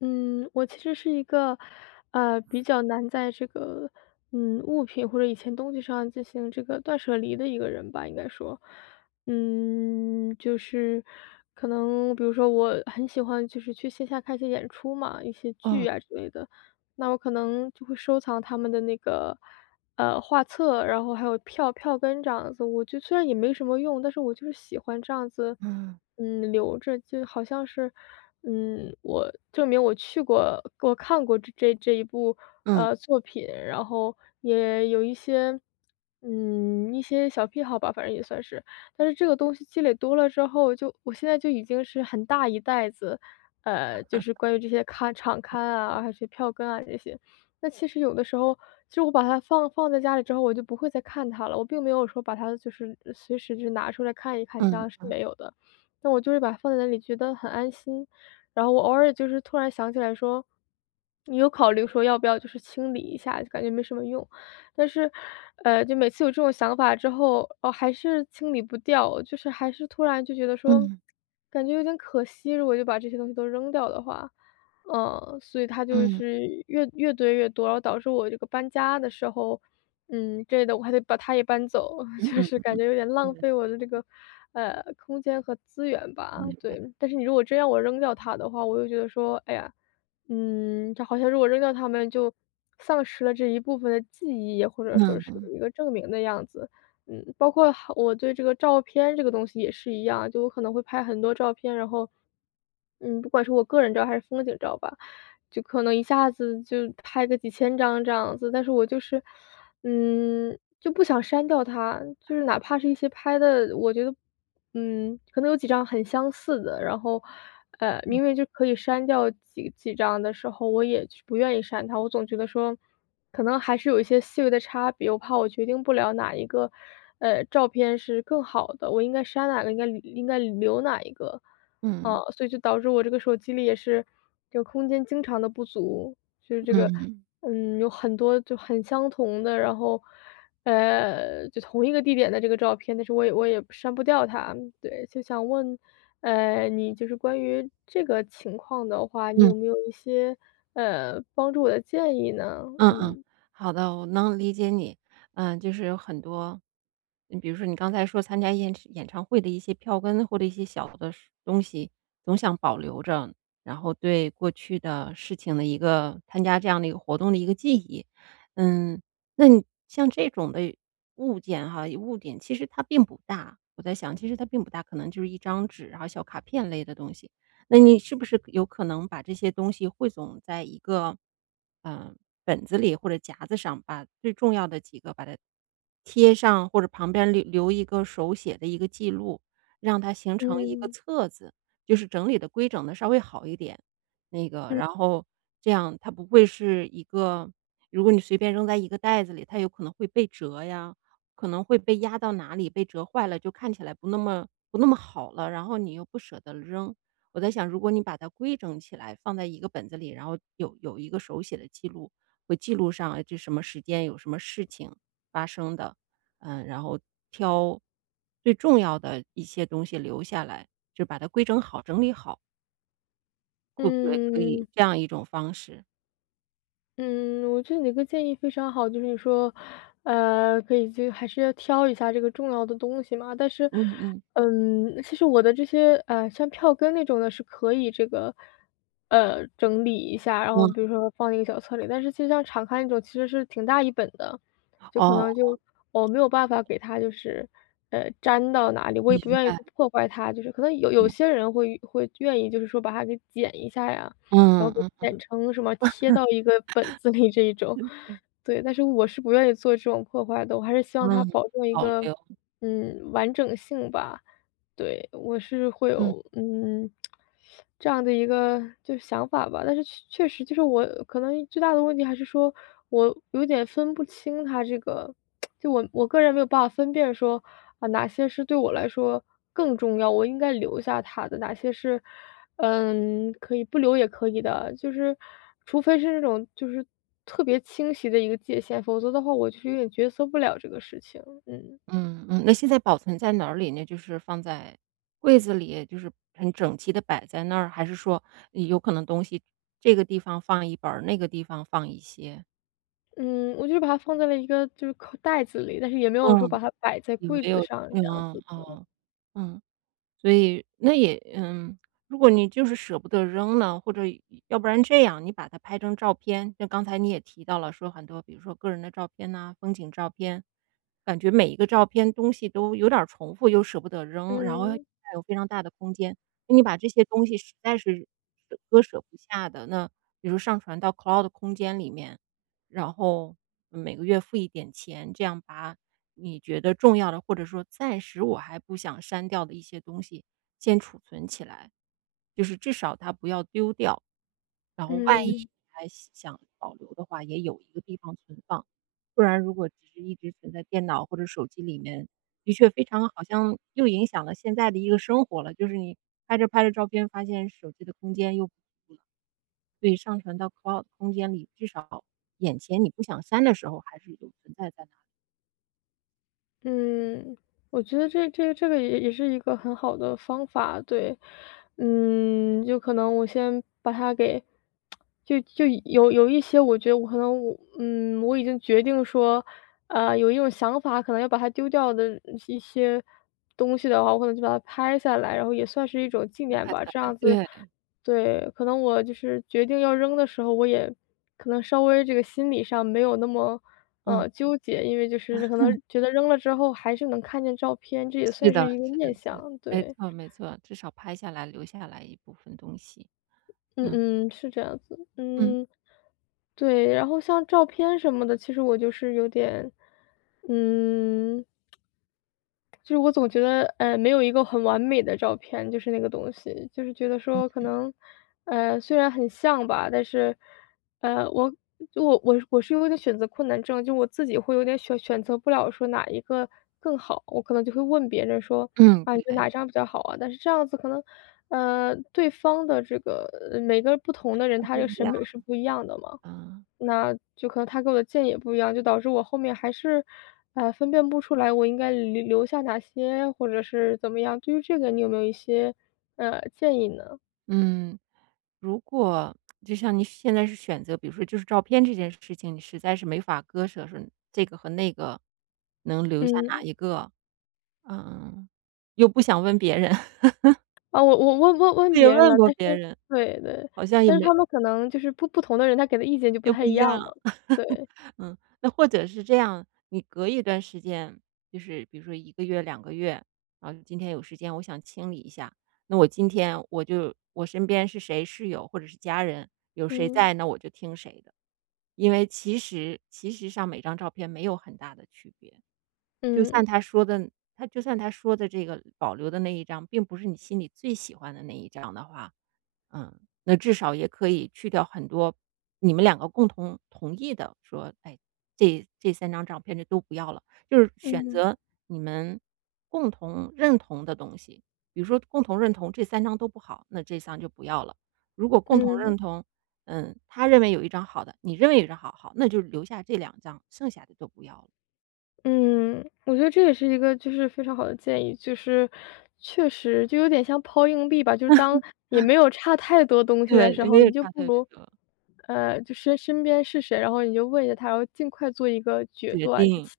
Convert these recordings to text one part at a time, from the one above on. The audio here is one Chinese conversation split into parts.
嗯，我其实是一个，比较难在这个，物品或者以前东西上进行这个断舍离的一个人吧，应该说，就是可能比如说我很喜欢就是去线下看一些演出嘛，一些剧嗯啊之类的，那我可能就会收藏他们的那个，画册，然后还有票根这样子，我就虽然也没什么用，但是我就是喜欢这样子。嗯留着，就好像是，我证明我去过，我看过这一部嗯作品，然后也有一些，一些小癖好吧，反正也算是。但是这个东西积累多了之后，就我现在就已经是很大一袋子，就是关于这些场刊啊，还是票根啊这些。那其实有的时候，其实我把它放在家里之后，我就不会再看它了。我并没有说把它就是随时就拿出来看一看，这样是嗯没有的。但我就是把它放在那里觉得很安心，然后我偶尔就是突然想起来说，你有考虑说要不要就是清理一下，就感觉没什么用。但是，就每次有这种想法之后，哦，还是清理不掉，就是还是突然就觉得说，嗯感觉有点可惜，如果就把这些东西都扔掉的话。所以它就嗯是越堆越多，然后导致我这个搬家的时候，这的我还得把它也搬走，嗯就嗯是嗯感嗯觉有点浪费我的这个，空间和资源吧，嗯对。但是你如果真让我扔掉它的话，我又觉得说，哎呀，这好像如果扔掉它们就丧失了这一部分的记忆，或者说是嗯一个证明的样子。包括好我对这个照片这个东西也是一样，就我可能会拍很多照片，然后，不管是我个人照还是风景照吧，就可能一下子就拍个几千张这样子。但是我就是，就不想删掉它，就是哪怕是一些拍的，我觉得，可能有几张很相似的，然后，明明就可以删掉几张的时候，我也就是不愿意删它，我总觉得说可能还是有一些细微的差别，我怕我决定不了哪一个，照片是更好的，我应该删哪个，应该留哪一个，嗯啊，所以就导致我这个手机里也是这个空间经常的不足，就是这个，嗯有很多就很相同的，然后，就同一个地点的这个照片，但是我也删不掉它，对，就想问你就是关于这个情况的话，你嗯。有没有一些帮助我的建议呢？嗯嗯，嗯。好的，我能理解你。嗯，就是有很多，你比如说你刚才说参加演唱会的一些票根或者一些小的事东西，总想保留着，然后对过去的事情的一个参加这样的一个活动的一个记忆。嗯，那你像这种的物件哈，物品其实它并不大，我在想，其实它并不大，可能就是一张纸，然后小卡片类的东西。那你是不是有可能把这些东西汇总在一个，嗯呃本子里或者夹子上，把最重要的几个把它贴上，或者旁边留一个手写的一个记录，让它形成一个嗯册子，就是整理的规整的稍微好一点。那个，嗯然后这样它不会是一个如果你随便扔在一个袋子里，它有可能会被折呀，可能会被压到哪里，被折坏了，就看起来不那么好了，然后你又不舍得扔。我在想，如果你把它规整起来，放在一个本子里，然后有一个手写的记录，会记录上，哎这什么时间有什么事情发生的，嗯，然后挑最重要的一些东西留下来，就把它规整好、整理好，会不会可嗯。以这样一种方式？嗯，我觉得你这个建议非常好，就是你说，可以就还是要挑一下这个重要的东西嘛。但是，嗯嗯，其实我的这些，像票根那种的是可以这个，整理一下，然后嗯，比如说放一个小册里。但是其实像敞开那种其实是挺大一本的，就可哦，能就我没有办法给它就是，粘到哪里，我也不明愿意白去了，破坏它。就是可能有些人会愿意，就是说把它给剪一下呀，然嗯后给嗯剪成什么贴到一个本子里这一种。对，但是我是不愿意做这种破坏的，我还是希望嗯，它保证一保个，留，完整性吧。对，我是会嗯。有，这样的一个就是想法吧，但是确实就是我可能最大的问题还是说我有点分不清它这个就我个人没有办法分辨说，啊，哪些是对我来说更重要，我应该留下他的，哪些是，可以不留也可以的，就是除非是那种就是特别清晰的一个界限，否则的话我就是有点角色不了这个事情，嗯。嗯嗯，那现在保存在哪里呢？就是放在柜子里，就是很整齐的摆在那儿，还是说有可能东西这个地方放一本儿，那个地方放一些？嗯，我就把它放在了一个就是口袋子里，但是也没有说嗯。把它摆在有柜没子有上嗯，这样子的。哦，嗯。所以那也嗯，如果你就是舍不得扔呢，或者要不然这样，你把它拍成照片，就刚才你也提到了，说很多比如说个人的照片呐、风景照片，感觉每一个照片东西都有点儿重复，又舍不得扔，然后还嗯，有非常大的空间。那你把这些东西实在是舍割舍不下的，那比如上传到 Cloud 空间里面，然后每个月付一点钱，这样把你觉得重要的，或者说暂时我还不想删掉的一些东西，先储存起来，就是至少它不要丢掉。然后万一你嗯。还想保留的话，也有一个地方存放。不然如果只是一直存在电脑或者手机里面，的确非常好像又影响了现在的一个生活了，就是你拍着拍着照片，发现手机的空间又不足了。所以上传到 Cloud 空间里，至少眼前你不想删的时候还是有存在在那。嗯。我觉得这个也是一个很好的方法，对。就可能我先把它给就有一些我觉得我可能我已经决定说，有一种想法可能要把它丢掉的一些东西的话，我可能就把它拍下来，然后也算是一种纪念拍吧，下这来，样子对，对，可能我就是决定要扔的时候，我也可能稍微这个心理上没有那么嗯，纠结，因为就是可能觉得扔了之后还是能看见照片，这也是算是的一个是念的是，想，没对。错没错，至少拍下来留下来一部分东西，嗯嗯，嗯，是这样子，嗯，嗯。对，然后像照片什么的，其实我就是有点嗯。就是我总觉得，没有一个很完美的照片，就是那个东西，就是觉得说可能，虽然很像吧，但是，我就我我我是有点选择困难症，就我自己会有点选择不了说哪一个更好，我可能就会问别人说，嗯，啊，你对，觉得哪张比较好啊？但是这样子可能，对方的这个每个不同的人，他不这个一审样美是不一样的嘛。啊，那就可能他给我的建议也不一样，就导致我后面还是，分辨不出来我应该留下哪些，或者是怎么样。对于这个你有没有一些，建议呢？嗯，如果就像你现在是选择，比如说就是照片这件事情，你实在是没法割舍，说这个和那个能留下哪嗯，一个，嗯，又不想问别人，啊，我问也别人了，问过但别是人，对对，好像也但是没他们可能就是不同的人，他给的意见就不又太不一一样嘛。样。对，嗯，那或者是这样，你隔一段时间，就是比如说一个月、两个月，然后今天有时间，我想清理一下，那我今天我就我身边是谁室友或者是家人，有谁嗯，在，那我就听谁的。因为其实上每张照片没有很大的区别，就算嗯，他说的他就算他说的这个保留的那一张，并不是你心里最喜欢的那一张的话，嗯，那至少也可以去掉很多你们两个共同同意的，说，哎，这这三张照片就都不要了，就是选嗯。择你们共同认同的东西。比如说共同认同这三张都不好，那这张就不要了。如果共同嗯。认同，嗯，他认为有一张好的，你认为有一张好，好，那就留下这两张，剩下的都不要了 嗯，我觉得这也是一个就是非常好的建议，就是确实就有点像抛硬币吧，就是当 也没有差太多东西对，的时因候，为你就他不的这如，个就身边是谁，然后你就问一下他，然后尽快做一个决决断，定，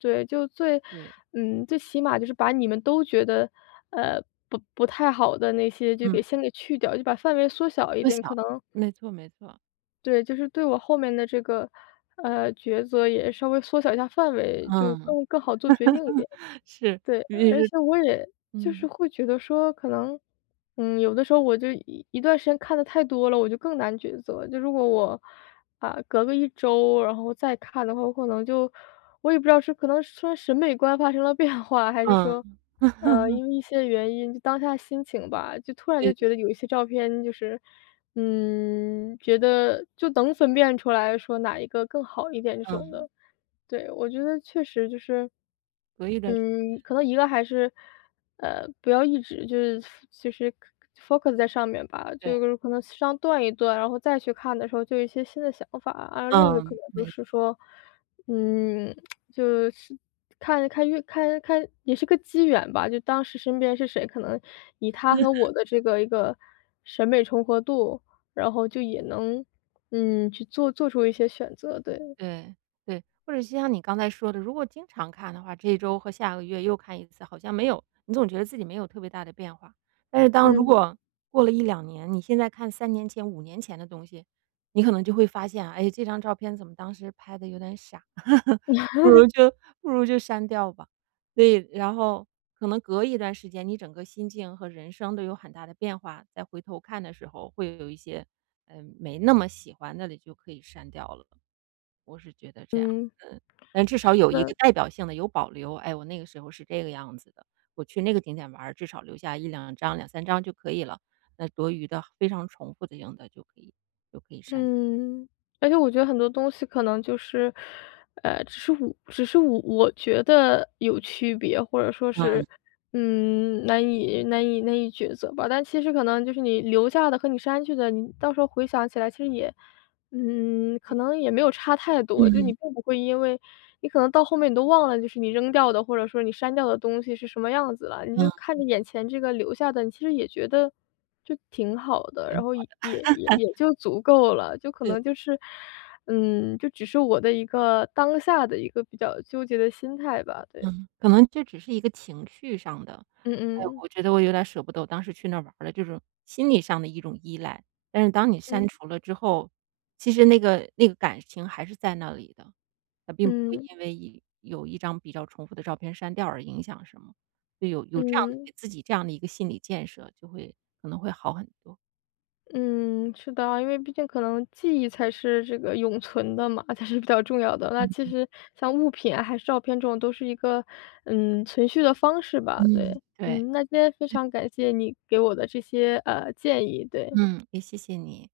对，就最对，嗯，最起码就是把你们都觉得，呃，不太好的那些就嗯，给先给去掉，就把范围缩小一缩小，点，可能没错没错，对，就是对我后面的这个，抉择也稍微缩小一下范围，就嗯，更好做决定一点。是，对，尤其而是且我也就是嗯。会觉得说，可能，有的时候我就一段时间看的太多了，我就更难抉择。就如果我啊，隔个一周，然后再看的话，我可能就我也不知道是可能说审美观发生了变化，还是嗯，说，因为一些原因，就当下心情吧，就突然对就觉对，得有一些照片就是，觉得就能分辨出来说哪一个更好一点这种嗯，的。对，我觉得确实就是隔一段时可能一个还是，不要一直就是就是 focus 在上面吧，对，就是可能上断一断，然后再去看的时候就有一些新的想法。啊，另一个可嗯，能就没是错，说，嗯，就是看看越看看也是个机缘吧，就当时身边是谁，可能以他和我的这个一个审美重合度，然后就也能，去做出一些选择，对，对，对。或者就像你刚才说的，如果经常看的话，这一周和下个月又看一次，好像没有你总觉得自己没有特别大的变化。但是当如嗯，果过了一两年，你现在看三年前、五年前的东西，你可能就会发现啊，哎，这张照片怎么当时拍的有点傻。不如就不如就删掉吧。所以然后可能隔一段时间，你整个心境和人生都有很大的变化，再回头看的时候会有一些，嗯，没那么喜欢的，你就可以删掉了。我是觉得这样，但至少是有一个的。代表性的有保留，哎，我那个时候是这个样子的，我去那个景点玩儿，至少留下一两张、两三张就可以了，那多余的非常重复的用的就可以删掉。嗯，而且我觉得很多东西可能就是，只是我觉得有区别，或者说嗯，是，难以抉择吧。但其实可能就是你留下的和你删去的，你到时候回想起来，其实也可能也没有差太多，就你嗯并不会因为你可能到后面你都忘了，就是你扔掉的，或者说你删掉的东西是什么样子了，你嗯，就嗯，看着眼前这个留下的，你其实也觉得就挺好的，然后也就足够了，就可对。能就是，就只是我的一个当下的一个比较纠结的心态吧，对，嗯，可能这只是一个情绪上的，嗯哎呦嗯我觉得我有点儿舍不得，我当时去那儿玩儿了，就是心理上的一种依赖。但是当你删嗯除了之后，其实那个感情还是在那里的，它并不会嗯因为一有一张比较重复的照片删掉而影响什么。就有这样的嗯。给自己这样的一个心理建设，就会可能会好很多。嗯，是的啊因为毕竟可能记忆才是这个永存的嘛，才是比较重要的。那其嗯实像物品啊，还是照片这种都是一个，存续的方式吧，嗯。对。对，那今天非常感谢你给我的这些，建议，对。嗯，也谢谢你。